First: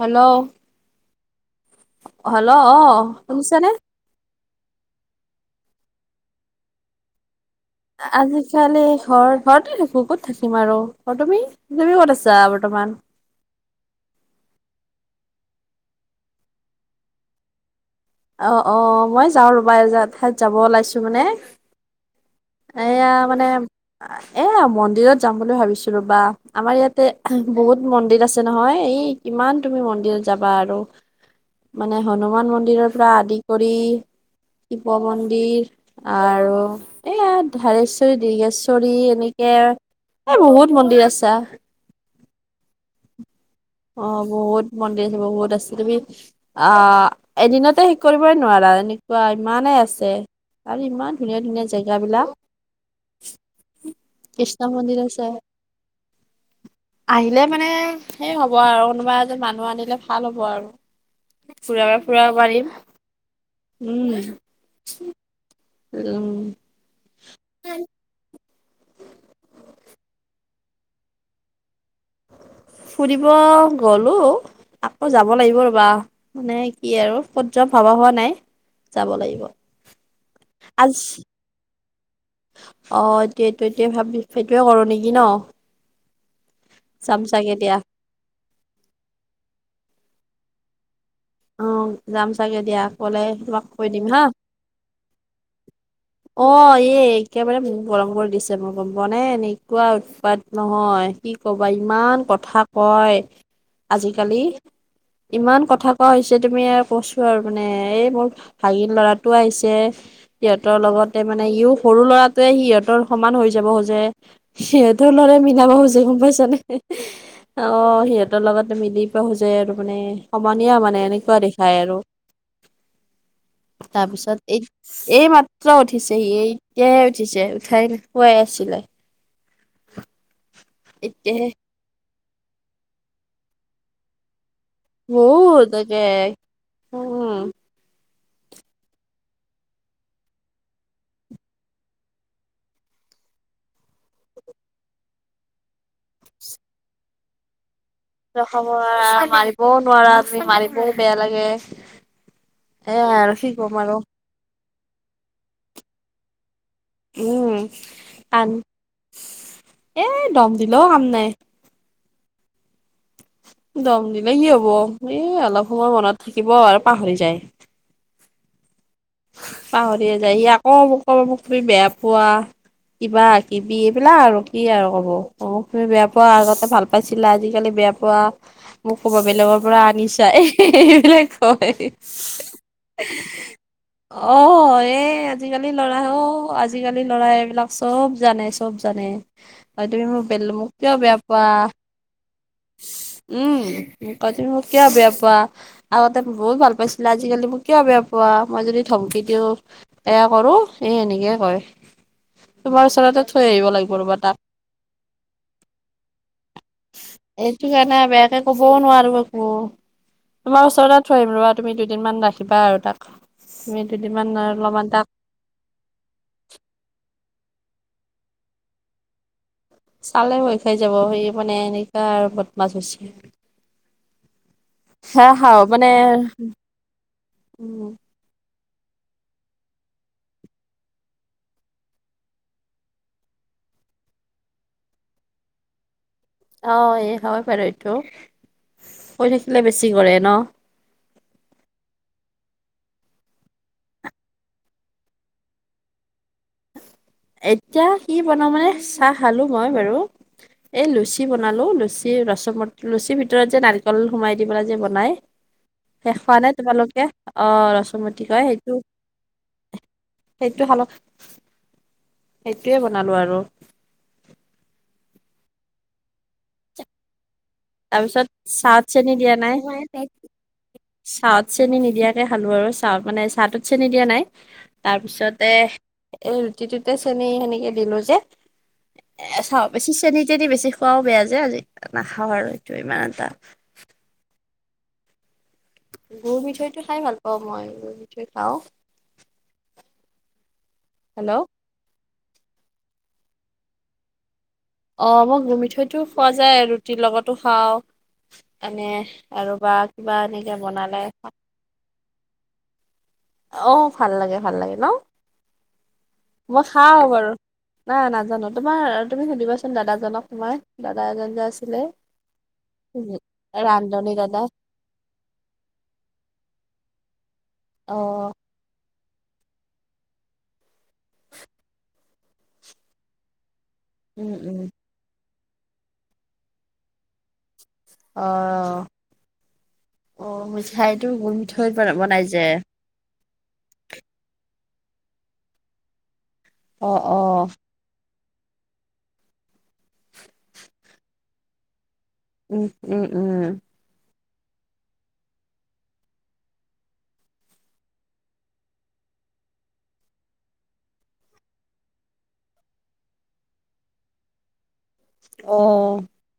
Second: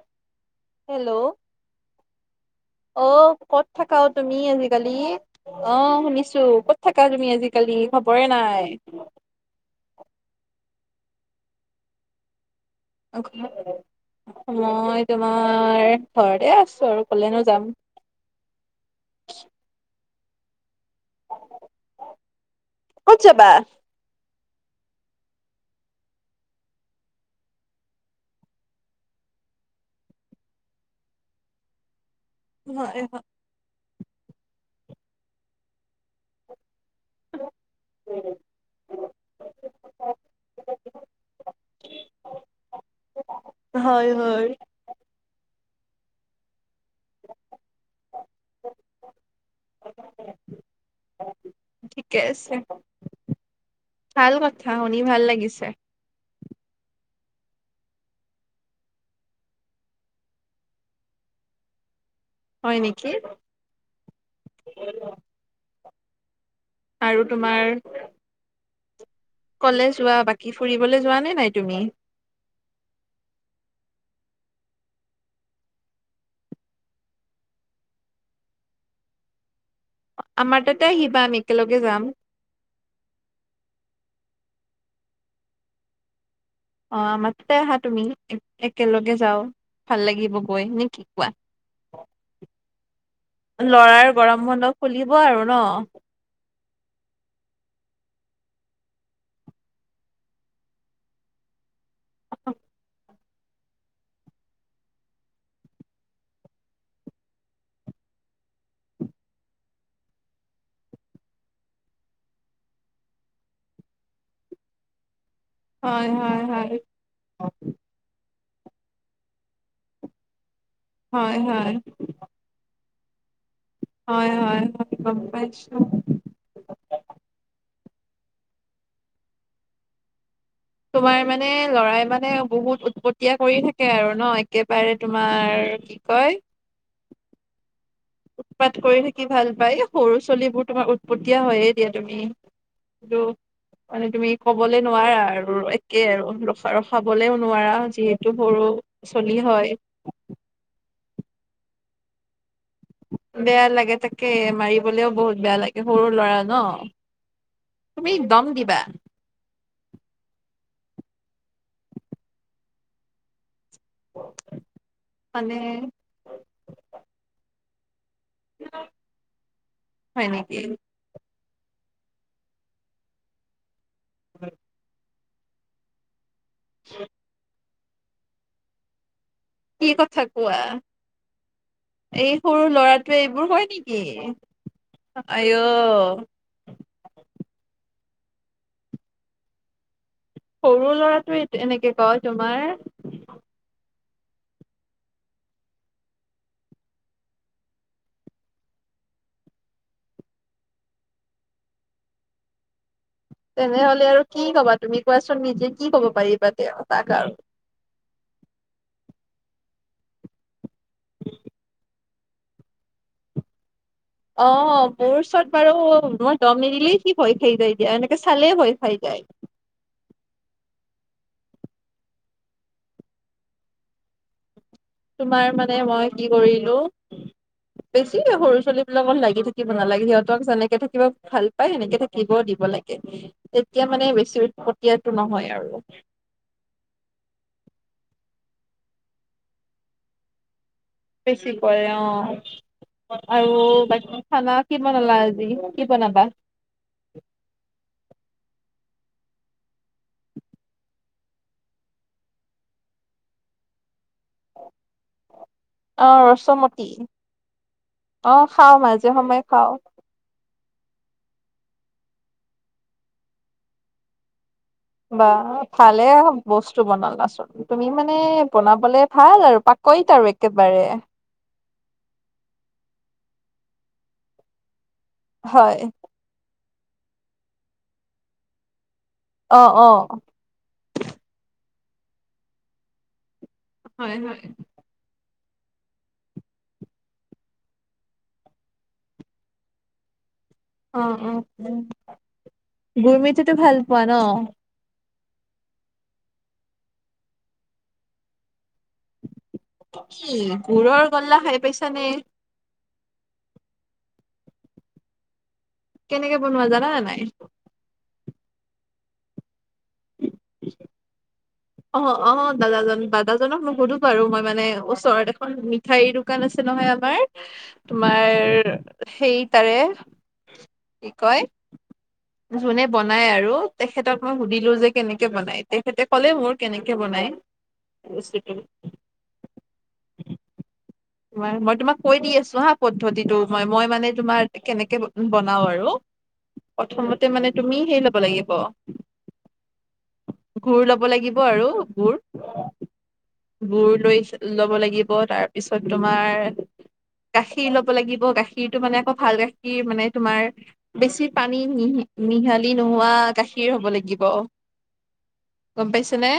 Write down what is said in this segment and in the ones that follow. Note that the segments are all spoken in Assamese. হেল্ল'! হেল্ল'! অ কত শুনিছানে? থা কা অ তুমি আজিকালি? অ শুনিছো। কত থাকা তুমি আজিালি? আজিকালি ঘৰ, ঘৰতে থাকো। থাকিম আৰু, অ', তুমি, তুমি ক'ত আছা বৰ্তমান। [inaudible] মই তোমাৰ, ঘৰতে আছো আৰু ক'লেনো যাম। অ', অ', মই যাওঁ ৰবা এজা, এঠাইত যাব ওলাইছো মানে। এয়া ক'ত মানে যাবা এ মন্দিৰত যাম বুলি ভাবিছিলো, বা আমাৰ ইয়াতে, বহুত মন্দিৰ আছে নহয় এই ইমান তুমি মন্দিৰত যাবা আৰু, মানে হনুমান মন্দিৰৰ হয় পৰা আদি কৰি, শিৱ মন্দিৰ আৰু এয়া ধাৰেশ্বৰী, দিৰ্গেশ্বৰী, এনেকে বহুত মন্দিৰ আছে। হয় অ', হয় বহুত মন্দিৰ আছে বহুত আছে তুমি আ এদিনতে শেষ কৰিবই নোৱাৰা, এনেকুৱা ইমানেই আছে। আৰু ইমান ধুনীয়া-ধুনীয়া, ঠিকে জেগাবিলাক। আছে ভাল কৃষ্ণ কথা, শুনি মন্দিৰ ভাল আছে লাগিছে। আহিলে মানে সেই হ ব আৰু কোনোবা এ যে মানুহ আনিলে ভাল হ'ব আৰু চোৰাব ফুৰাব পাৰিম। [unintelligible] উম, [inaudible] আৰু তোমাৰ কলে যোৱা বাকী ফুৰিবলৈ, যোৱা নে নাই তুমি। ফুৰিব, গ'লোঁ। আকৌ যাব লাগিব ৰ'বা, নে কি আৰু, কত যাওঁ ভাবা হোৱা নাই। যাব লাগিব। আমাৰ তাতে আজি আহিবা, আমি একেলগে যাম। অ', এইটোৱে [unintelligible] ভাবি, সেইটোৱে কৰো নেকি ন'। যাম আ-আমাৰ চাগে ততে দিয়া আহা তুমি, এ একেলগে যাও, ভাল লাগিব গৈ, নে কি কোৱা, অ', যাম চাগে দিয়া গ'লে তোমাক কৈ দিম লৰাৰ হা। গৰম বন্ধ, খুলিব আৰু ন'। অ', এ একেবাৰে মোৰ গৰম কৰি দিছে, মোৰ গম পোৱা নে, এনেকুৱা উৎপাত নহয়। কি কবা, ইমান কথা কয়, আজিকালি ইমান কথা কোৱা হৈছে তুমি, আৰু কৈছো আৰু মানে, এই মোৰ ভাগিন ল'ৰাটো আহিছে। সিহঁতৰ লগতে মানে, ইও সৰু ল'ৰাটোৱে, সিহঁতৰ সমান হৈ যাব খোজে। সিহঁতৰ লৰাই মীনাব যে, হয় গম হয় পাইছানে। হয় [inaudible] অ', সিহঁতৰ লগতে মিলিপ হোজে আৰু মানে, সমনীয়া মানে, এনেকুৱা হয় দেখাই হয় আৰু। তাৰ হয় পিছত, হয় হয় গম এই-এই পাইছো। মাত্ৰ উঠিছ ছে এইতিয়াই উঠিছে, উঠাই নাই, শুৱাই আছিলে। তোমাৰ মানে, এতিয়াহে লৰাই মানে বহুত, উটপটীয়া কৰি থাকে আৰু ন এ কেবাৰে বহুত তোমাৰ, কি তাকে কয় [unintelligible] উৎপাত কৰি থাকি ভাল পায় সৰু চলিবোৰ, তোমাৰ উৎপতীয়া হয়'য়ে দিয়া তুমি। দো' মানে তুমি, ক'বলে নোৱাৰা আৰু, একে আৰু ৰখা-ৰখাবলেও নোৱাৰা, যি ৰখাব [inaudible] মাৰিবও নোৱাৰা তুমি, মাৰিবও বেয়া লাগে। এ আৰু কি বেয়া কম আৰু লাগে তাকে, মাৰিবলেও বহুত বেয়া লাগে, সৰু ল'ৰা ন'। উম, তুমি দম তান, দিবা এ দম দিলেও কাম নাই। দম দিলে কি হ'ব, এ মানে অলপ সময় মনত থাকিব আৰু পাহৰি যায়। [unintelligible] পাহৰিয়ে হয় যাই, সী নেকি? আকৌ কব, মোক তুমি বেয়া পোৱা, কিবা কিবি, এইবিলাক আৰু কি আৰু ক'ব। কব তুমি বেয়া পোৱা, আগতে ভাল পাইছিলা, আজিকালি বেয়া পোৱা। মোক ক'ব বেলেগৰ পৰা কি কথা আনিছা, কোৱা? এইবিলাক কয়। এই সৰু ল'ৰাটোৱে এইবোৰ হয় নেকি? অ', এ আইঅ আজিকালি ল'ৰা অ', আজি আজিকালি ল'ৰাই, এইবিলাক চব জানে, চব জানে। হয়, তুমি মোক ব মোক সৰু কিয় বেয়া ল'ৰাটোৱে পোৱা? এইটো- এনেকে কয় তোমাৰ? উম। মোক কয় তুমি মোক কিয় বেয়া পোৱা, আগতে বহুত ভাল পাইছিলা আজিকালি মোক কিয় বেয়া পোৱা। মই যদি ধমকি দিওঁ এয়া কৰোঁ, এই সেনেকে কয় তোমাৰ ওচৰতে থৈ আহিব লাগিব তেনেহ'লে ৰ'বা আৰু তাক। কি ক'বা তুমি কোৱাচোন, নিজে কি ক'ব পাৰিবা তেওঁ তাক আৰু। ঠিক সেনা বেয়াকে ক'বও নোৱাৰো একো। তোমাৰ ওচৰত থৈ আহিম ৰ'বা তুমি দুদিনমান ৰাখিবা আৰু তাক। তুমি দুদিনমান অলপমান অ', তাক মোৰ ওচৰত বাৰু মই দম নিদিলেই সি ভয় খাই যায় দিয়া এনেকে চালে ভয় খাই যায়। চালে ভয় খাই যাব সি মানে এনেকা আৰু বদমাছ হৈছে। হা তোমাৰ হাও মানে মই কি কৰিলোঁ। উম। বেছি সৰু ছোৱালী বিলাকত লাগি থাকিব নালাগে, সিহঁতক যেনেকে থাকিব ভাল পায় সেনেকে থাকিব দিব লাগে। তেতিয়া মানে, বেছি উৎপতিয়াটো নহয় আৰু। অ', এই হয় বাৰু এইটো। কই থাকিলে, বেছি কৰে ন'? বেছি কৰে অ'। আৰু বাকী খানা কি বনালা আজি কি বনাবা? এতিয়া কি বনাওঁ মানে চাহ খালোঁ মই বাৰু। এই লুচি বনালোঁ, লুচি ৰচ মট লুচিৰ ভিতৰত যে নাৰিকল সোমাই দি পেলাই যে বনায়। অ সে খোৱা নাই ৰচমতি তোমালোকে অ', ৰচমতি অ কয় খাও সেইটো। মাজে সময়ে খাও। সেইটো খালোঁ। সেইটোয়ে বনালো আৰু। বা ভালে বস্তু বনালাচোন। তুমি মানে তাৰপিছত চাহত বনাবলে চেনি দিয়া ভাল আৰু নাই পাকৈত আৰু একেবাৰে। চাহত চেনি নিদিয়াকে খালোঁ আৰু চাহ মানে চাহটোত চেনি দিয়া নাই, তাৰপিছতে হয় এই ৰুটিটোতে চেনি সেনেকে দিলোঁ যে, এ অ চাও অ। বেছি চেনি চেনি বেছি খোৱাও বেয়া যে, আজি নাখাওঁ আৰু এইটো ইমান এটা। হয়, হয়। গুৰ মিঠৈ টো খাই ভাল পাওঁ মই গুৰ মিঠৈ খাওঁ। অ', হেল্ল' অ', গুৰ মিঠৈটো ভাল পোৱা ন'? অ', মই গুৰ মিঠৈটোও খোৱা যায় ৰুটিৰ লগতো খাওঁ, এনে আৰু বা কিবা কি এনেকে গুৰৰ বনালে গল্লা খাওঁ। খাই পাইছা নে? অ', ভাল লাগে ভাল লাগে ন' কেনেকে মই বনোৱা জানা নে খাওঁ নাই? বাৰু। নাই নাজানো তোমাৰ তুমি সুধিবাচোন দাদাজনক তোমাৰ, দাদা এজন যে আছিলে। অ', অ', দাদাজন দাদাজনক নুসুধো ৰান্ধনী বাৰু দাদা মই মানে ওচৰত এখন মিঠাইৰ দোকান আছে নহয় আমাৰ, অ তোমাৰ সেই তাৰে কি কয় যোনে বনায় আৰু। তেখেতক উম মই উম সুধিলোঁ যে কেনেকে বনাই, তেখেতে ক'লে মোক কেনেকে বনাই। বস্তুটো অ', অ', মিঠাইটো গুৰ তোমাৰ মই মিঠৈত তোমাক কৈ দি বনাই যে! আছো হা পদ্ধতিটো মই মই মানে তোমাৰ কেনেকে বনাওঁ আৰু। অ অ প্ৰথমতে মানে তুমি সেই ল'ব লাগিব। গুৰ ল'ব লাগিব আৰু গুৰ উম, উম, উম। গুৰ লৈ-ল'ব লাগিব, তাৰপিছত তোমাৰ গাখীৰ ল'ব লাগিব, গাখীৰটো মানে আকৌ ভাল গাখীৰ মানে তোমাৰ বেছি পানী মিহ-মিহালি নোহোৱা গাখীৰ হ'ব লাগিব। অ গম পাইছ' নে?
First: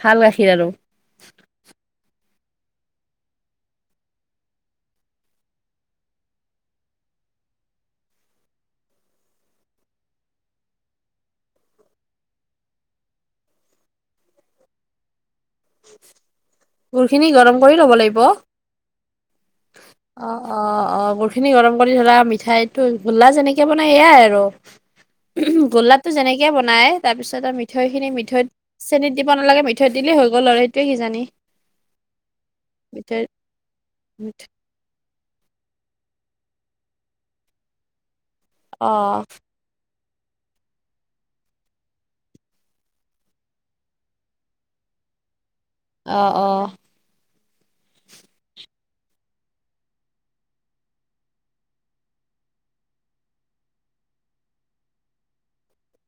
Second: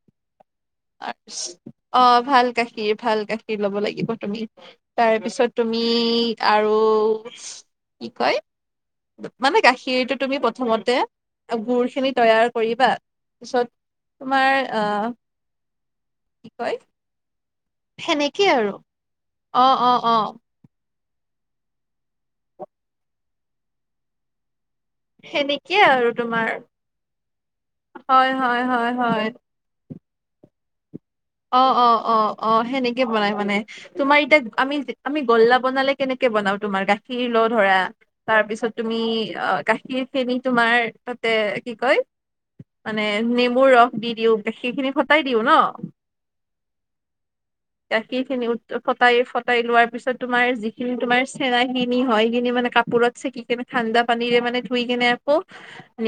ভাল গাখীৰ আৰু [unintelligible] অ' ভাল গাখীৰ, ভাল গাখীৰ। খিৰ ল'ব লাগিব তুমি। তাৰ পিছত তুমি আৰু কি কয়! মানে গাখীৰটো তুমি প্ৰথমতে, গুৰ খিনি তৈয়াৰ কৰিবা। পিছত তোমাৰ, আহ কি কয়? গুৰখিনি গৰম কৰি ল'ব লাগিব? সেনেকেই আৰু অ', অ', অ'। অ' অ', গুৰখিনি গৰম কৰি ধৰা মিঠাইটো, গোল্লা যেনেকে বনাই এয়াই আৰু। সেনেকেই গোল্লাটো আৰু তোমাৰ যেনেকে বনাই, তাৰপিছত আৰু মিঠৈ খিনি হয় মিঠৈত, হয় হয় চেনীত হয় দিব নালাগে মিঠ মিঠৈত দিলে হৈ গ'ল আৰু হেইটোৱে কিজানি। অ' অ' অ' অ', সেনেকে মিঠৈ বনাই মানে। তোমাৰ এতিয়া আমি-আমি গোল্লা বনালে কেনেকে বনাও তোমাৰ, গাখীৰ লওঁ ধৰা। তাৰ পিছত তুমি, অ'। আহ-গাখীৰখিনি তোমাৰ তাতে কি কয়? মানে নেমুৰ ৰস দি দিওঁ, গাখীৰখিনি ফটাই দিওঁ ন'? অ', অ'। গাখীৰ খিনি উত-উত ফটাই- ফটাই লোৱাৰ পিছত তোমাৰ যিখিনি তোমাৰ চেৰাইখিনি হয়, সিখিনি মানে কাপ ওপৰত চেকি কেনে থাণ্ডা পানীৰে মান ধুই কেনে আকৌ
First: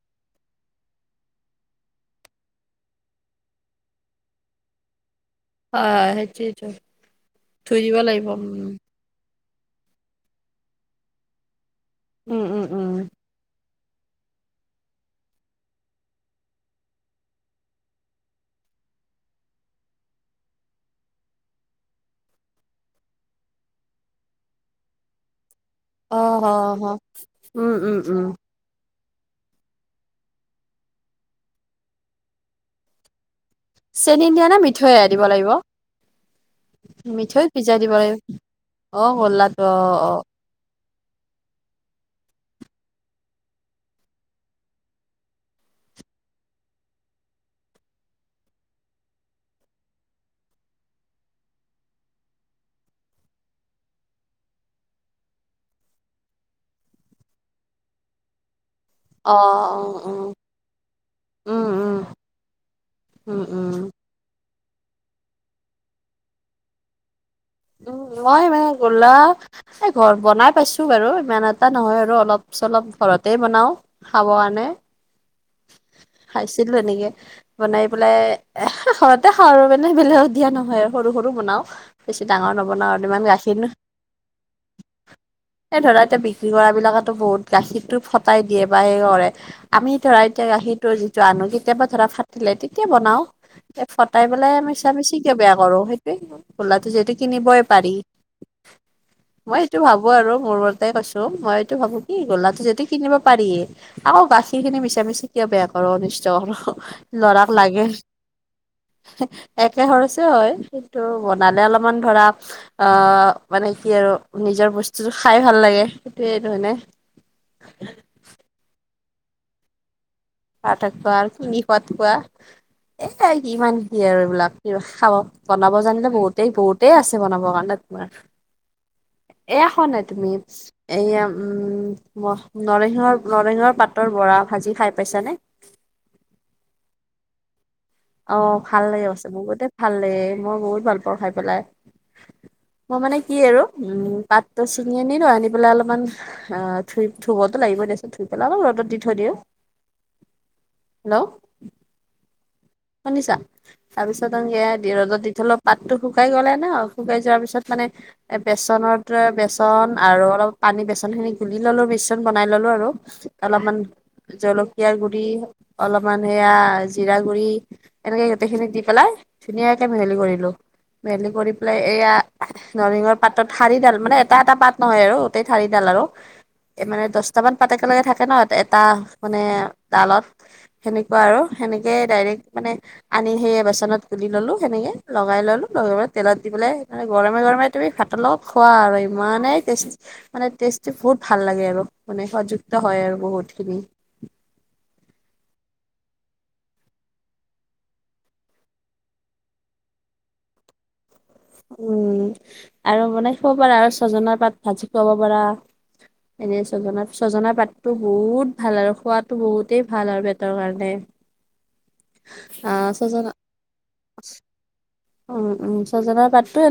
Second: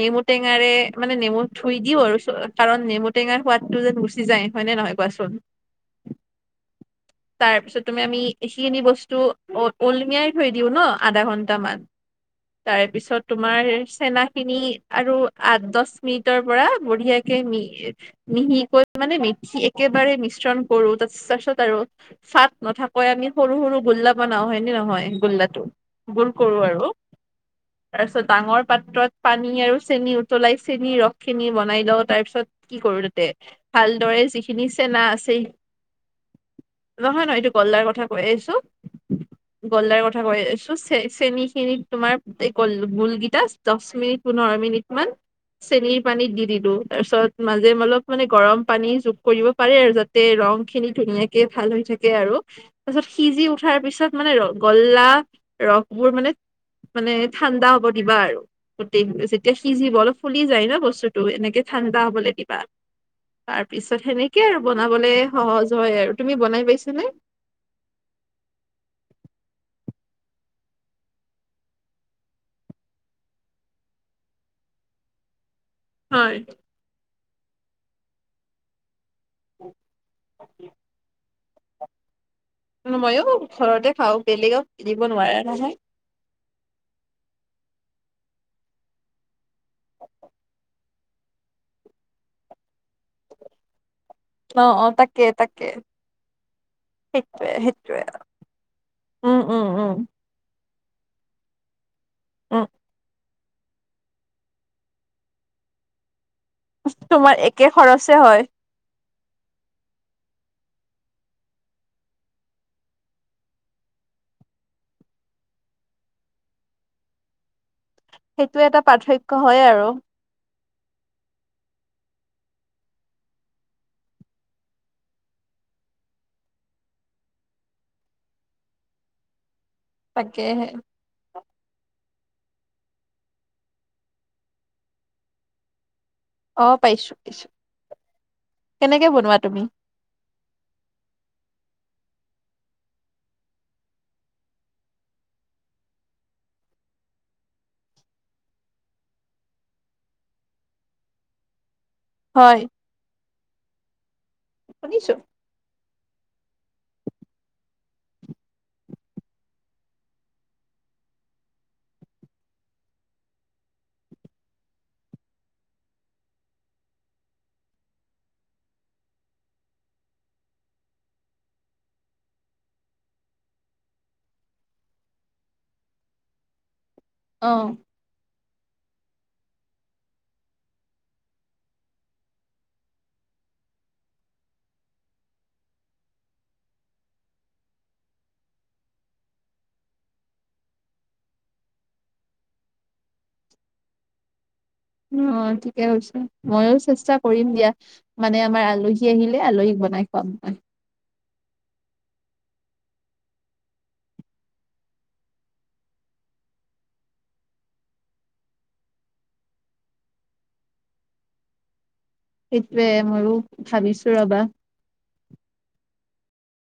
নেমু টেঙাৰে মানে, নেমু ধুই দিওঁ আৰু চ-কাৰণ নেমু টেঙাৰ সোৱাদটো যেন গুচি যায় হয় নে নহয়? কোৱাচোন। হয়, সেইটোৱেতো ধুই তাৰপিছত দিব তুমি আমি লাগিব উম। ইখিনি বস্তু অ', উলমিয়াই থৈ দিওঁ ন'? আধা ঘণ্টামান। উম, উম। তাৰ উম, পিছত তোমাৰ চেনাখিনি আৰু আঠ দছ মিনিটৰ পৰা বঢ়িয়াকে নি মিহিকৈ মানে মিহি একেবাৰে মিশ্ৰণ কৰোঁ, [unintelligible] তাৰপিছত আৰু চাট নাথাকৈ আমি সৰু সৰু গোল্লা বনাওঁ। হয় নে নহয় গোল্লাটো? গোল অ', হ, কৰো হ, আৰু। উম, উম, উম। তাৰপিছত ডাঙৰ পাত্ৰত পানী আৰু চেনি উতলাই চেনি ৰসখিনি বনাই লওঁ, তাৰ পিছত কি কৰোঁ তাতে? ভালদৰে চেনি দিয়া নে যিখিনি মিঠৈ চেনা দিব আছে, লাগিব? নহয় নহয়, মিঠৈত এইটো ভিজাই গল্লাৰ দিব কথা লাগিব কৈ আছোঁ। অ', গোল্লাটো অ', গল্লাৰ অ'। কথা কৈ আছোঁ। চে-চেনীখিনিত তোমাৰ এই গল-গোলগিটা দছ মিনিট, পোন্ধৰ মিনিট মান চেনীৰ পানীত দি দিলোঁ। তাৰ পিছত মাজে অলপ মানে গৰম পানী যু কৰিব পাৰে আৰু যাতে ৰং খিনি ধুনীয়াকে ভাল হৈ থাকে আৰু তাৰপিছত সিজি উঠাৰ পিছত মানে ৰ-গল্লা ৰসবোৰ মানে মানে ঠাণ্ডা হ'ব দিবা আৰু। গোটেই, অ', যেতিয়া সিজিব অ', অলপ অ', ফুলি যায় ন বস্তুটো। টো এনেকে উম, উম, ঠাণ্ডা হ'বলে দিবা। উম, তাৰ উম, পিছত তাৰত সেনেকে আৰু বনাবলে সহজ হয় আৰু। তুমি বনাই পাইছ নে? নাই নাই, গোল্লা এই ঘৰত বনাই পাইছোঁ বাৰু, ইমান এটা নহয় আৰু। অলপ চলপ ঘৰতে বনাও। খাব আনে। হয় খাইছিলো এনেকে বনাই পেলাই এ হে ঘৰতে খাওঁ মানে বেলেগক দিয়া নহয় আৰু সৰু সৰু বনাও বেছি ডাঙৰ নহয় মইয়ো ঘৰতে খাওঁ বেলেগক দিব নোৱাৰা নহয় [unintelligible] লৰা বিলাকেতো বহুত গাখীৰটো ফটাই দিয়ে বা সেই কৰে আমি ধৰা এতিয়া গাখীৰটোৰ যিটো আনো কেতিয়াবা ধৰা ফাটিলে তেতিয়া বনাও এ ফটাই পেলাই অ অ মিছা মিছি তাকে কিয় বেয়া তাকে কৰো সেইটোৱে খোলাটো যিহেতু সেইটোৱে কিনিবই পাৰি সেইটোৱে উম মই উম সেইটো উম ভাবো আৰু মোৰ কৈছো মই এইতো ভাবো কি গলাটো উম যদি কিনিব পাৰিয়ে আকৌ গাখীৰ খিনি মিচা মিচি কিয় বেয়া কৰো অনিষ্ট কৰো তোমাৰ লৰাক একে লাগে খৰচে হয় একে খৰচে হয় কিন্তু বনালে অলপমান ধৰা অ' মানে কি আৰু নিজৰ বস্তুটো খাই ভাল লাগে সেইটোৱে নহয় নে সেইটো এটা পাৰ্থক্য হয় আৰু পাথক্য আৰু কি খোৱাত কোৱা এ ইমান কি আৰু এইবিলাক খাব বনাব জানিলে বহুতেই বহুতেই আছে বনাব কাৰণে তোমাৰ এয়া খোৱা নাই তুমি তাকেহে এইয়া উম নৰসিংহৰ নৰসিংহৰ পাতৰ বৰা ভাজি খাই পাইছানে অ পাইছো পাইছো অ ভাল কেনেকে লাগে কৈছে বনোৱা মোৰ তুমি গোটেই ভাল লাগে মই বহুত ভাল পাওঁ খাই পেলাই মই মানে কি আৰু উম পাতটো ছিঙি আনিলো আনি পেলাই অলপমান অ ধুই ধুবতো লাগিব দে চোন ধুই পেলাই ৰ'দত দি থৈ দিও হেল্ল' হয় শুনিছা তাৰপিছত আৰু সেইয়া শুনিছো ৰ'দত দি থলো পাতটো শুকাই গ'লে ন শুকাই যোৱাৰ পিছত মানে এ বেচনত বেচন আৰু অলপ পানী বেচন খিনি গুলি ললো মিশ্ৰণ বনাই ললো আৰু অলপমান জলকীয়া গুৰি অলপমান সেয়া জিৰা গুৰি এনেকে গোটেইখিনি দি পেলাই ধুনীয়াকে মিহলি কৰিলো মিহেলি কৰি পেলাই এয়া নৰসিংহৰ পাতত ঠাৰিডাল মানে এটা এটা পাত নহয় আৰু গোটেই ঠাৰিডাল আৰু এই মানে দুটা অ মান পাত একেলগে থাকে ন তাত এটা মানে ডালত সেনেকুৱা আৰু সেনেকেই ডাইৰেক্ট মানে আনি সেই বেচনত গুলি ললো সেনেকে লগাই ললো লগাই পেলাই তেলত দি পেলাই গৰমে গৰমে তুমি ভাতৰ লগত খোৱা আৰু ইমানেই টেষ্টি মানে টেষ্ট বহুত ভাল লাগে আৰু মানে সুবাদ যুক্ত হয় আৰু বহুত খিনি অ ঠিকে কৈছা ময়ো চেষ্টা কৰিম দিয়া মানে আমাৰ আলহী আহিলে আলহীক বনাই খোৱাম মই উম আৰু বনাই খাব পাৰা আৰু ছজনাৰ পাত ভাজি খুৱাব পাৰা এনেই ছজনা ছজনা পাতটো বহুত ভাল আৰু খোৱাতো বহুতেই ভাল আৰু পেটৰ কাৰণে [unintelligible] অ সেইটোয়ে ছজনা ময়ো ভাবিছো ৰবা উম উম ছজনা পাতটো